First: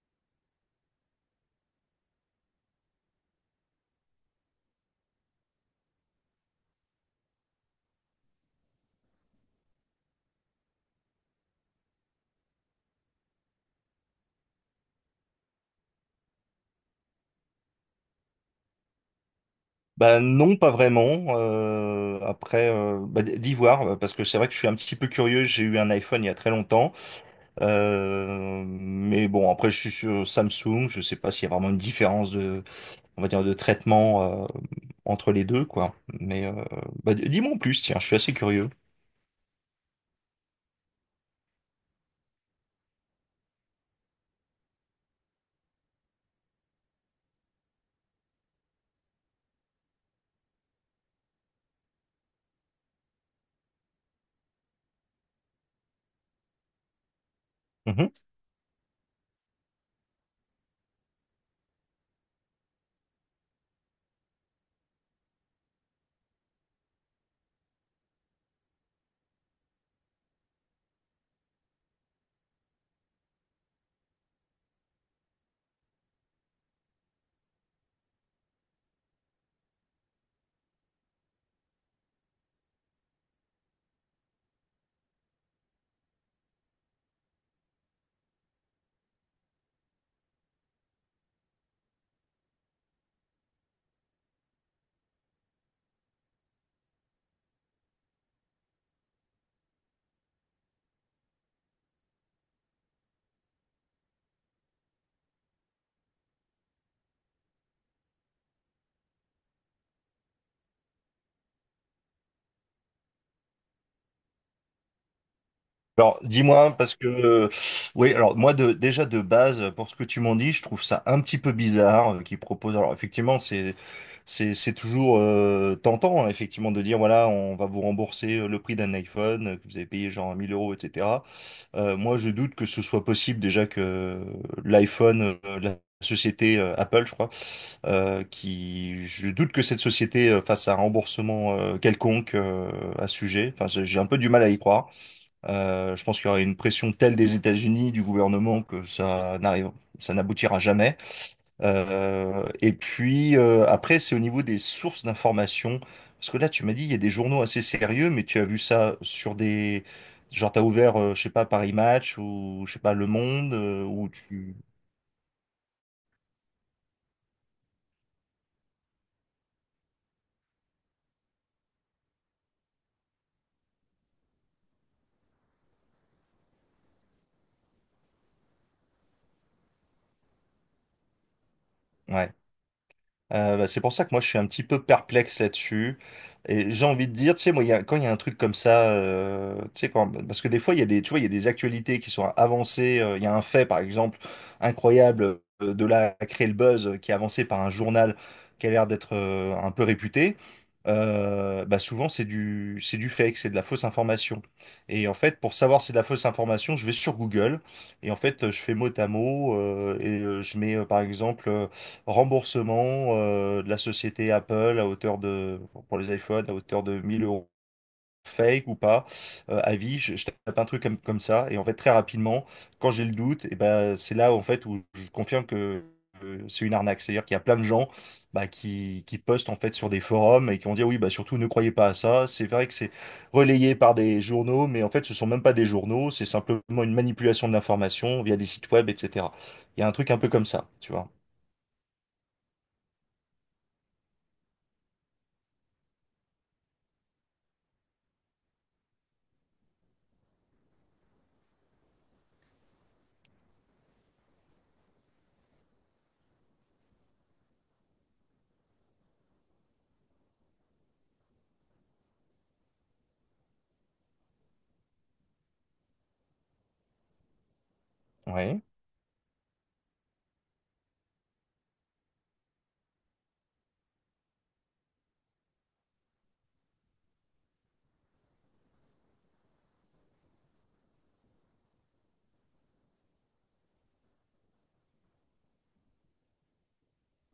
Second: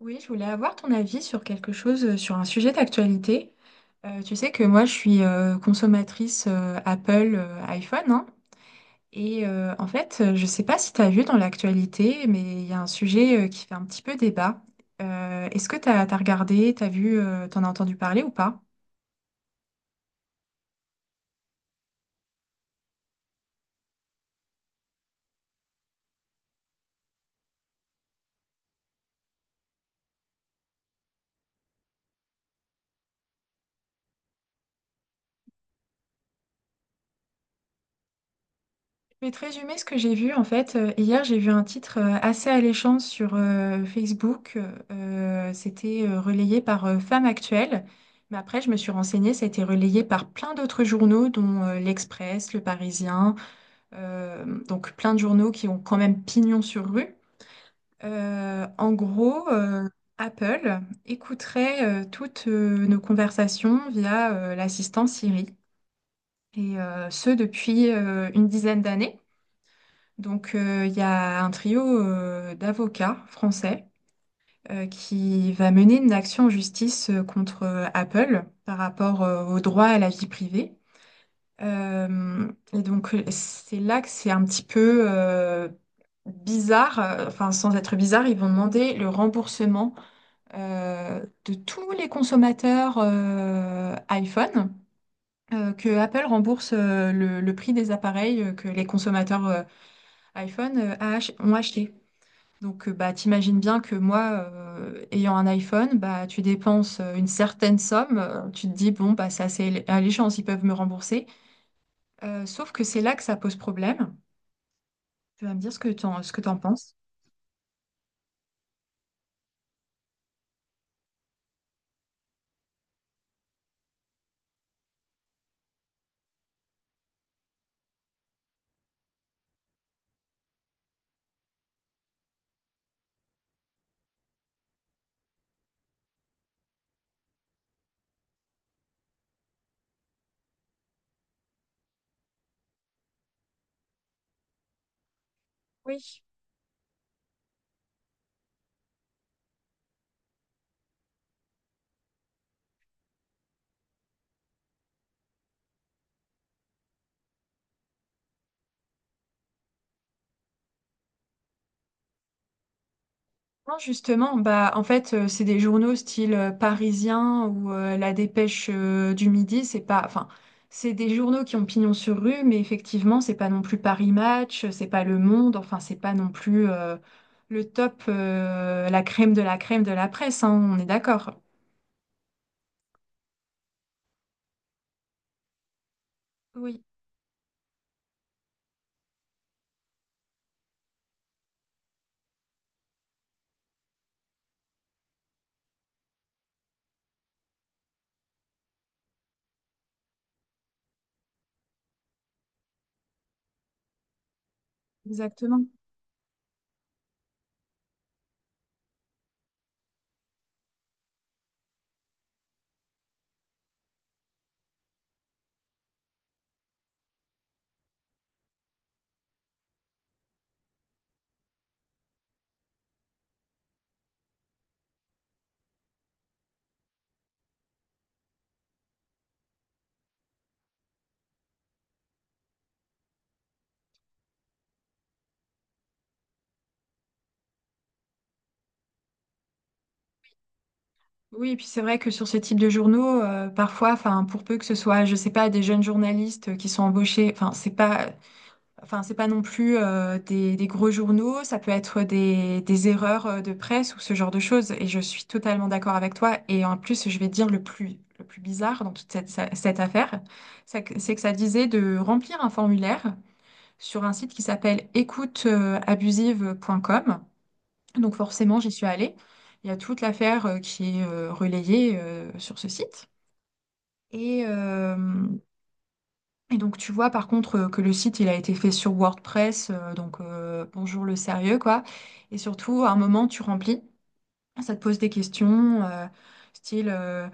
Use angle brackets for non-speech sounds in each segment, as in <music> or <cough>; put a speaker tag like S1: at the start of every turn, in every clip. S1: Oui, je voulais avoir ton avis sur quelque chose, sur un sujet d'actualité. Tu sais que moi, je suis consommatrice Apple iPhone, hein. Et en fait, je ne sais pas si tu as vu dans l'actualité, mais il y a un sujet qui fait un petit peu débat. Est-ce que tu as regardé, tu as vu, tu en as entendu parler ou pas?
S2: Bah non, pas vraiment. Après, bah, d'y voir, parce que c'est vrai que je suis un petit peu curieux. J'ai eu un iPhone il y a très longtemps, mais bon, après je suis sur Samsung. Je sais pas s'il y a vraiment une différence de, on va dire, de traitement entre les deux, quoi. Mais bah, dis-moi en plus, tiens, je suis assez curieux.
S1: Je vais te résumer ce que j'ai vu. En fait, hier, j'ai vu un titre assez alléchant sur Facebook. C'était relayé par Femme Actuelle. Mais après, je me suis renseignée, ça a été relayé par plein d'autres journaux, dont l'Express, Le Parisien. Donc, plein de journaux qui ont quand même pignon sur rue. En gros, Apple écouterait toutes nos conversations via l'assistant Siri. Et ce, depuis une dizaine d'années. Donc, il y a un trio d'avocats français qui va mener une action en justice contre Apple par rapport au droit à la vie privée. Euh, et donc, c'est là que c'est un petit peu bizarre, enfin, sans être bizarre, ils vont demander le remboursement de tous les consommateurs iPhone. Que Apple rembourse le prix des appareils que les consommateurs iPhone ont acheté. Donc, bah, t'imagines bien que moi, ayant un iPhone, bah, tu dépenses une certaine somme, tu te dis, bon, bah, c'est alléchant, ils peuvent me rembourser. Sauf que c'est là que ça pose problème. Tu vas me dire ce que
S2: Alors,
S1: t'en
S2: dis-moi,
S1: penses.
S2: parce que, oui, alors moi, déjà de base, pour ce que tu m'en dis, je trouve ça un petit peu bizarre qu'ils proposent. Alors, effectivement, c'est toujours tentant, hein, effectivement, de dire, voilà, on va vous rembourser le prix d'un iPhone que vous avez payé genre 1 000 euros, etc. Moi, je doute que ce soit possible déjà que l'iPhone, la société Apple, je crois, je doute que cette société fasse un remboursement quelconque à ce sujet. Enfin, j'ai un peu du mal à y croire. Je pense
S1: Oui.
S2: qu'il y aura une pression telle des États-Unis, du gouvernement, que ça n'arrive, ça n'aboutira jamais. Et puis après, c'est au niveau des sources d'information. Parce que là, tu m'as dit, il y a des journaux assez sérieux, mais tu as vu ça sur des... Genre, t'as ouvert, je sais pas, Paris Match ou, je sais pas, Le Monde,
S1: Non,
S2: ou
S1: justement,
S2: tu...
S1: bah en fait, c'est des journaux style Parisien ou La Dépêche du Midi, c'est pas enfin, c'est des journaux qui ont pignon sur rue, mais effectivement, c'est pas non plus Paris Match, c'est pas Le Monde, enfin, c'est pas non plus le top la crème de la crème de la presse, hein, on est d'accord.
S2: Ouais. Bah, c'est pour ça que moi je suis un petit peu perplexe là-dessus. Et
S1: Oui,
S2: j'ai envie de dire, tu sais, moi, quand il y a un truc comme ça, tu sais, parce que des fois, il y a des, tu vois, il y a des actualités qui sont avancées. Il y a un fait, par exemple, incroyable, de là à créer le buzz, qui est avancé par un journal qui a l'air d'être un peu réputé. Bah souvent, c'est du fake, c'est de la fausse information. Et en fait, pour
S1: exactement.
S2: savoir si c'est de la fausse information, je vais sur Google et en fait, je fais mot à mot et je mets, par exemple. Remboursement de la société Apple pour les iPhones, à hauteur de 1 000 euros. Fake ou pas, avis, je tape un truc comme ça, et en fait, très rapidement, quand j'ai le doute, et ben, c'est là en fait où je confirme que c'est une arnaque. C'est-à-dire qu'il y a plein de gens bah, qui postent en fait sur des forums et qui vont dire oui, bah, surtout ne croyez pas à ça. C'est vrai que c'est relayé par des journaux, mais en fait, ce sont même pas des journaux, c'est simplement une manipulation de l'information via des sites web, etc. Il y a un truc un peu comme ça, tu vois.
S1: Oui, et puis c'est vrai que sur ce type de journaux, parfois, enfin, pour peu que ce soit, je sais pas, des jeunes journalistes qui sont embauchés, enfin, c'est pas enfin, c'est pas non plus des gros journaux, ça peut être des erreurs de presse ou ce genre de choses. Et je suis totalement d'accord avec toi. Et en plus, je vais te dire le plus bizarre dans cette affaire, c'est que ça disait de remplir un formulaire sur un site qui s'appelle écouteabusive.com. Donc forcément,
S2: Ouais.
S1: j'y suis allée. Il y a toute l'affaire qui est relayée sur ce site. Et et donc tu vois par contre que le site il a été fait sur WordPress, donc bonjour le sérieux quoi. Et surtout à un moment tu remplis, ça te pose des questions, euh, style euh,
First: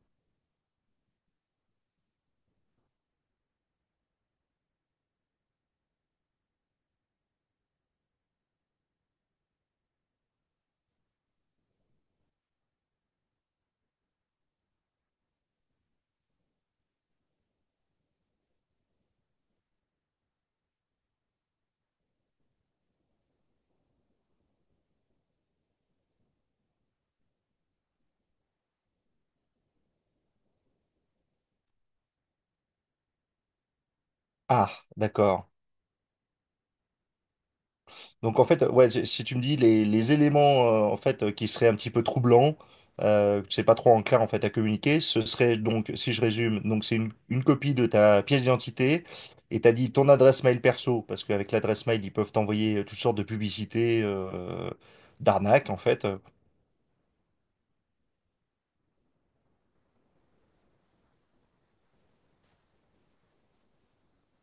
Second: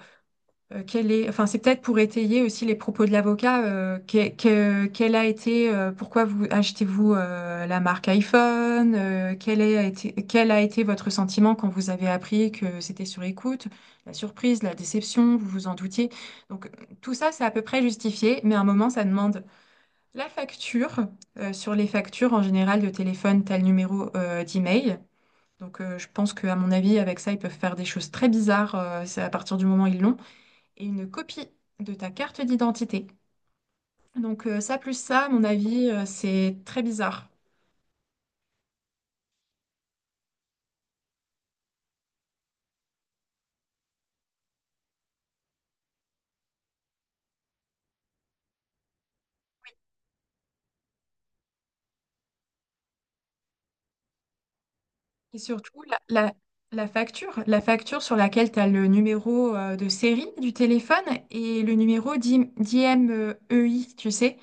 S1: euh, quel est, enfin c'est peut-être pour étayer aussi les propos de l'avocat, quel a été, pourquoi vous achetez-vous la marque iPhone, quel a été votre sentiment quand vous avez appris que c'était sur écoute, la surprise, la déception, vous vous en doutiez. Donc tout ça c'est à peu près justifié, mais à un moment ça demande. La facture, sur les factures en général de téléphone, t'as le numéro d'email. Donc je pense qu'à mon avis, avec ça, ils peuvent faire des choses très bizarres. C'est à partir du moment où ils l'ont. Et une copie de ta carte d'identité. Donc ça
S2: Ah,
S1: plus ça, à mon
S2: d'accord.
S1: avis, c'est très bizarre.
S2: Donc en fait, ouais, si tu me dis les éléments en fait qui seraient un petit peu troublants, que c'est pas trop en clair en fait à communiquer, ce serait donc, si je résume, donc c'est une copie de ta pièce d'identité et t'as dit ton adresse mail perso parce qu'avec l'adresse mail ils peuvent t'envoyer toutes sortes de publicités
S1: Et
S2: d'arnaques en
S1: surtout, la,
S2: fait.
S1: la- la facture, la facture sur laquelle tu as le numéro de série du téléphone et le numéro d'IMEI, tu sais.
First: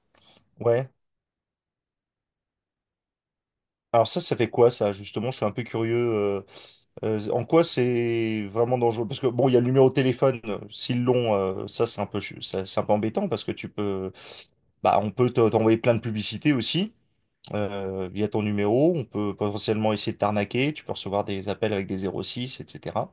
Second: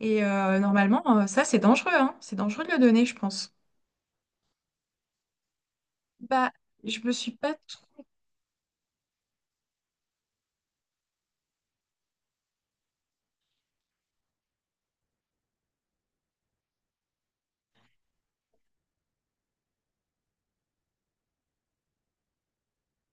S1: Et
S2: Ouais.
S1: normalement, ça, c'est dangereux, hein. C'est dangereux de le donner, je pense.
S2: Alors ça fait quoi ça justement? Je suis un peu curieux.
S1: Bah, je me suis
S2: En
S1: pas
S2: quoi
S1: trop...
S2: c'est vraiment dangereux? Parce que bon, il y a le numéro de téléphone. S'ils l'ont, ça, c'est un peu embêtant parce que tu peux. Bah, on peut t'envoyer plein de publicités aussi via ton numéro. On peut potentiellement essayer de t'arnaquer. Tu peux recevoir des appels avec des 06, etc.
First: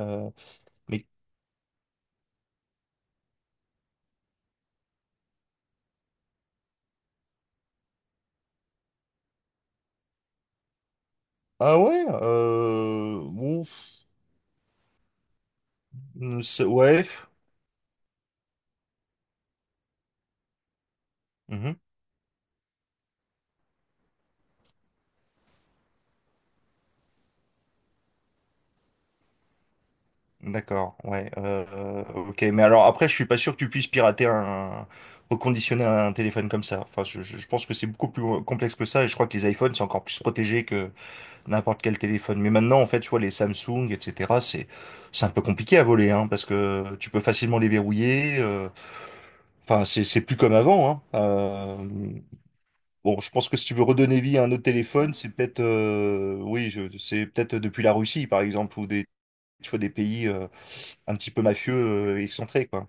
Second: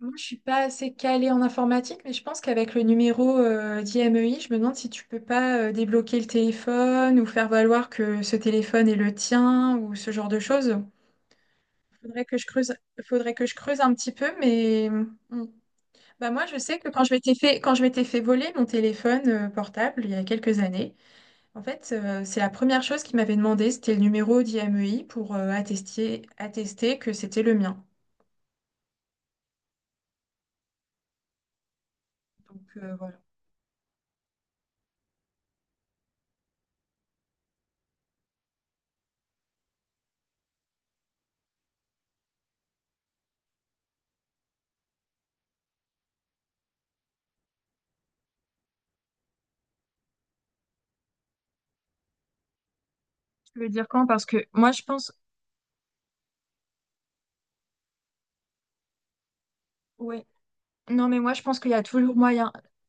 S1: Moi, je suis pas assez
S2: mais
S1: calée en informatique, mais je pense qu'avec le numéro d'IMEI, je me demande si tu peux pas débloquer le téléphone ou faire valoir que ce téléphone est le tien ou ce genre de choses.
S2: ah ouais,
S1: Faudrait que je creuse, faudrait que je creuse un
S2: ouf,
S1: petit peu, mais mm. Bah moi, je sais que
S2: ouais.
S1: quand je m'étais fait voler mon téléphone portable il y a quelques années, en
S2: Mhm.
S1: fait, c'est la première chose qu'ils m'avaient demandé, c'était le numéro d'IMEI pour attester que c'était le mien.
S2: D'accord, ouais. Ok, mais
S1: Donc,
S2: alors après, je
S1: voilà.
S2: suis pas sûr que tu puisses pirater reconditionner un téléphone comme ça. Enfin, je pense que c'est beaucoup plus complexe que ça, et je crois que les iPhones sont encore plus protégés que n'importe quel téléphone. Mais maintenant, en fait, tu vois, les Samsung, etc., c'est un peu compliqué à voler, hein, parce que tu peux facilement les verrouiller. Enfin, c'est plus comme avant, hein. Bon, je pense que
S1: Tu
S2: si
S1: veux
S2: tu veux
S1: dire quand?
S2: redonner
S1: Parce
S2: vie à
S1: que
S2: un autre
S1: moi, je pense,
S2: téléphone, c'est peut-être, oui, c'est peut-être depuis la Russie, par exemple, ou tu vois, des
S1: ouais.
S2: pays
S1: Non,
S2: un
S1: mais
S2: petit
S1: moi, je
S2: peu
S1: pense qu'il y
S2: mafieux,
S1: a toujours moyen.
S2: excentrés, quoi.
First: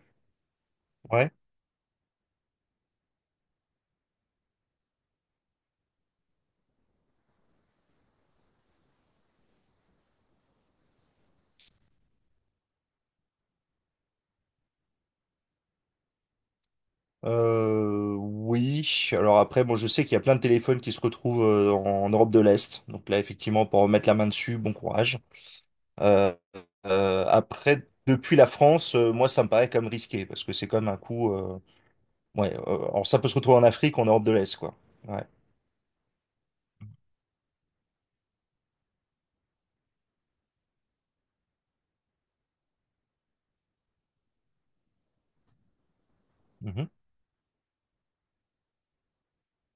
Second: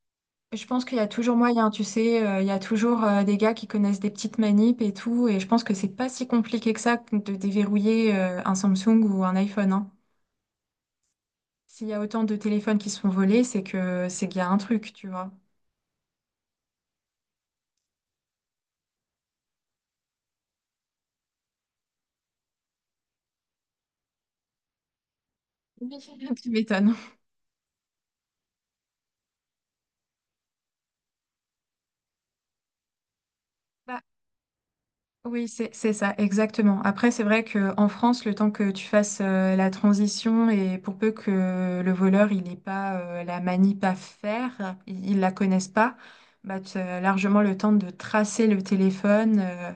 S1: Je pense qu'il y a
S2: Ouais.
S1: toujours moyen, tu sais. Il y a toujours des gars qui connaissent des petites manips et tout. Et je pense que c'est pas si compliqué que ça de déverrouiller un Samsung ou un iPhone, hein. S'il y a autant de téléphones qui se font voler, c'est que c'est qu'il y a un truc, tu vois.
S2: Oui. Alors après, bon, je sais qu'il y a plein de téléphones qui se retrouvent en Europe de l'Est. Donc là, effectivement, pour remettre la main dessus, bon courage.
S1: Oui.
S2: Euh,
S1: <laughs> Tu m'étonnes.
S2: Après, depuis la France, moi, ça me paraît comme risqué parce que c'est comme un coup. Ouais, alors ça peut se retrouver en Afrique,
S1: Bah,
S2: en Europe de l'Est, quoi. Ouais.
S1: oui, c'est ça, exactement. Après, c'est vrai que en France, le temps que tu fasses la transition et pour peu que le voleur, il n'ait pas la manip à faire, il ne la connaisse pas, bah, tu
S2: Mhm.
S1: as largement le temps de tracer le téléphone euh,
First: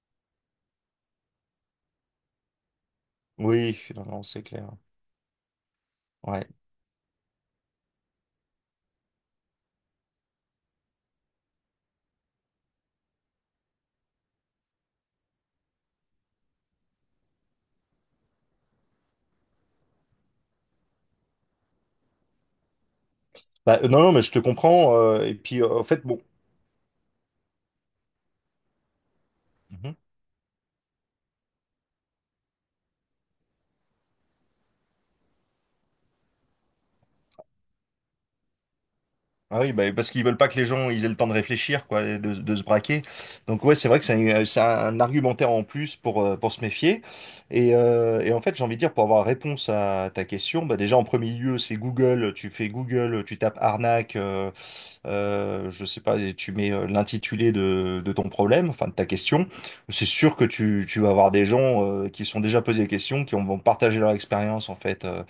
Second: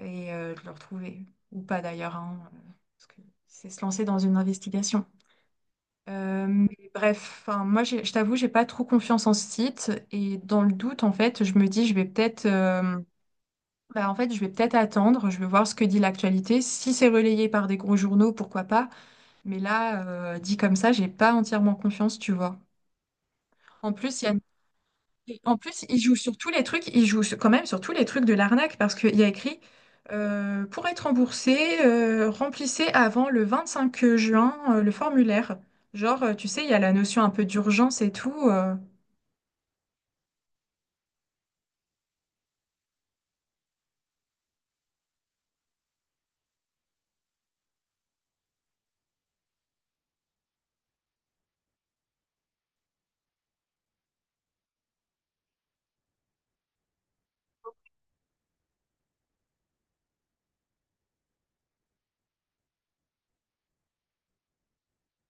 S1: et euh, de le retrouver. Ou pas d'ailleurs, hein, parce que c'est
S2: Oui,
S1: se lancer
S2: non,
S1: dans
S2: non,
S1: une
S2: c'est clair.
S1: investigation.
S2: Ouais.
S1: Mais bref, enfin, moi, je t'avoue, j'ai pas trop confiance en ce site et dans le doute, en fait, je me dis, je vais peut-être... Bah, en fait, je vais peut-être attendre, je vais voir ce que dit l'actualité. Si c'est relayé par des gros journaux, pourquoi pas. Mais là, dit comme ça, j'ai pas entièrement confiance, tu vois.
S2: Bah,
S1: En
S2: non, non,
S1: plus,
S2: mais
S1: il y
S2: je
S1: a...
S2: te comprends. Et
S1: En
S2: puis,
S1: plus,
S2: en
S1: ils
S2: fait,
S1: jouent
S2: bon.
S1: sur tous les trucs, quand même sur tous les trucs de l'arnaque parce qu'il y a écrit pour être remboursé, remplissez avant le 25 juin le formulaire. Genre, tu sais, il y a la notion un peu d'urgence et tout.
S2: Ah oui, bah, parce qu'ils veulent pas que les gens ils aient le temps de réfléchir, quoi, et de se braquer. Donc ouais, c'est vrai que c'est un argumentaire en plus pour se méfier. Et en fait, j'ai envie de dire, pour avoir réponse à ta question, bah déjà en premier lieu, c'est Google. Tu fais Google, tu tapes arnaque, je sais pas, et tu mets l'intitulé de ton problème, enfin de ta question. C'est sûr que tu vas avoir des gens qui se sont déjà posés des questions, vont partager leur expérience en fait.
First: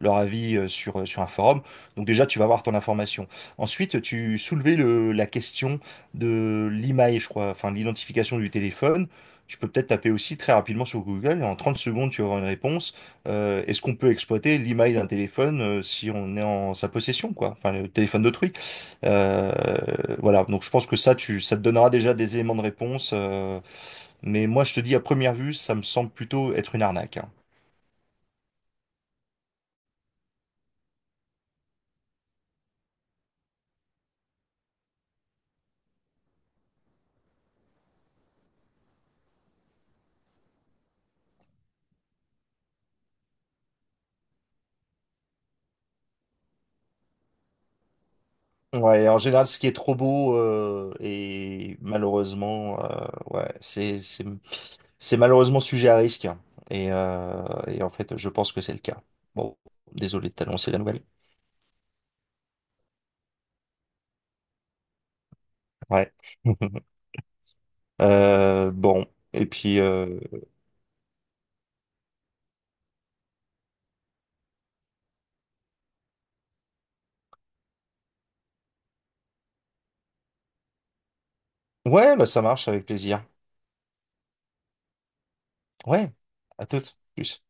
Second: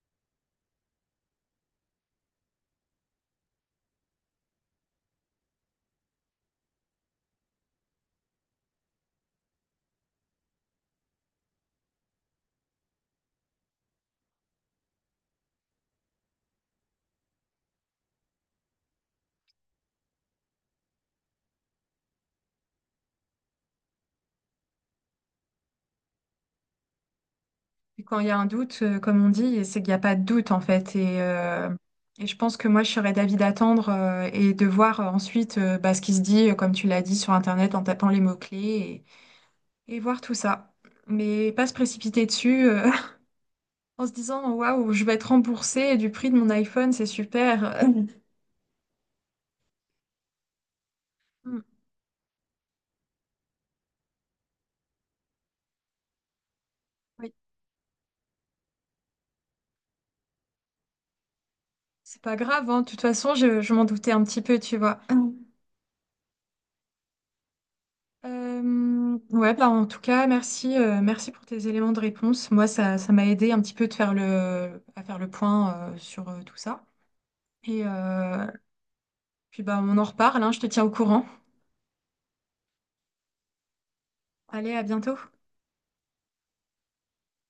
S2: Leur avis sur un forum. Donc déjà, tu vas avoir ton information. Ensuite, tu soulevais la question de l'email, je crois, enfin l'identification du téléphone. Tu peux peut-être taper aussi très rapidement sur Google et en 30 secondes, tu vas avoir une réponse. Est-ce qu'on peut exploiter l'email d'un téléphone si on est en sa possession, quoi? Enfin, le téléphone d'autrui. Euh, voilà, donc je pense que ça, ça te donnera déjà des éléments de réponse. Mais moi, je te dis, à première vue, ça me semble plutôt être une arnaque, hein.
S1: Et quand il y a un doute, comme on dit, c'est qu'il n'y a pas de doute en fait. Et et je pense que moi, je serais d'avis d'attendre et de voir ensuite bah, ce qui se dit, comme tu l'as dit, sur Internet en tapant les mots-clés et voir tout ça. Mais pas se précipiter dessus <laughs> en se disant, waouh, je vais être remboursée du prix de mon iPhone, c'est super. <laughs>
S2: Ouais, en général, ce qui est trop beau
S1: Mm. Mm.
S2: et malheureusement, ouais, c'est malheureusement sujet à risque, hein. Et,
S1: Oui,
S2: euh, et en fait, je pense que c'est le cas. Bon, désolé de t'annoncer la nouvelle.
S1: c'est pas grave, hein. De toute façon, je m'en doutais un petit peu, tu vois.
S2: Ouais. <laughs> Bon, et
S1: Ouais, bah,
S2: puis
S1: en tout cas, merci, merci pour tes éléments de réponse. Moi, ça m'a aidé un petit peu de faire à faire le point, sur, tout ça. Et puis bah, on en reparle, hein, je te tiens au courant.
S2: ouais, bah ça marche avec plaisir.
S1: Allez, à bientôt.
S2: Ouais, à toutes. Plus.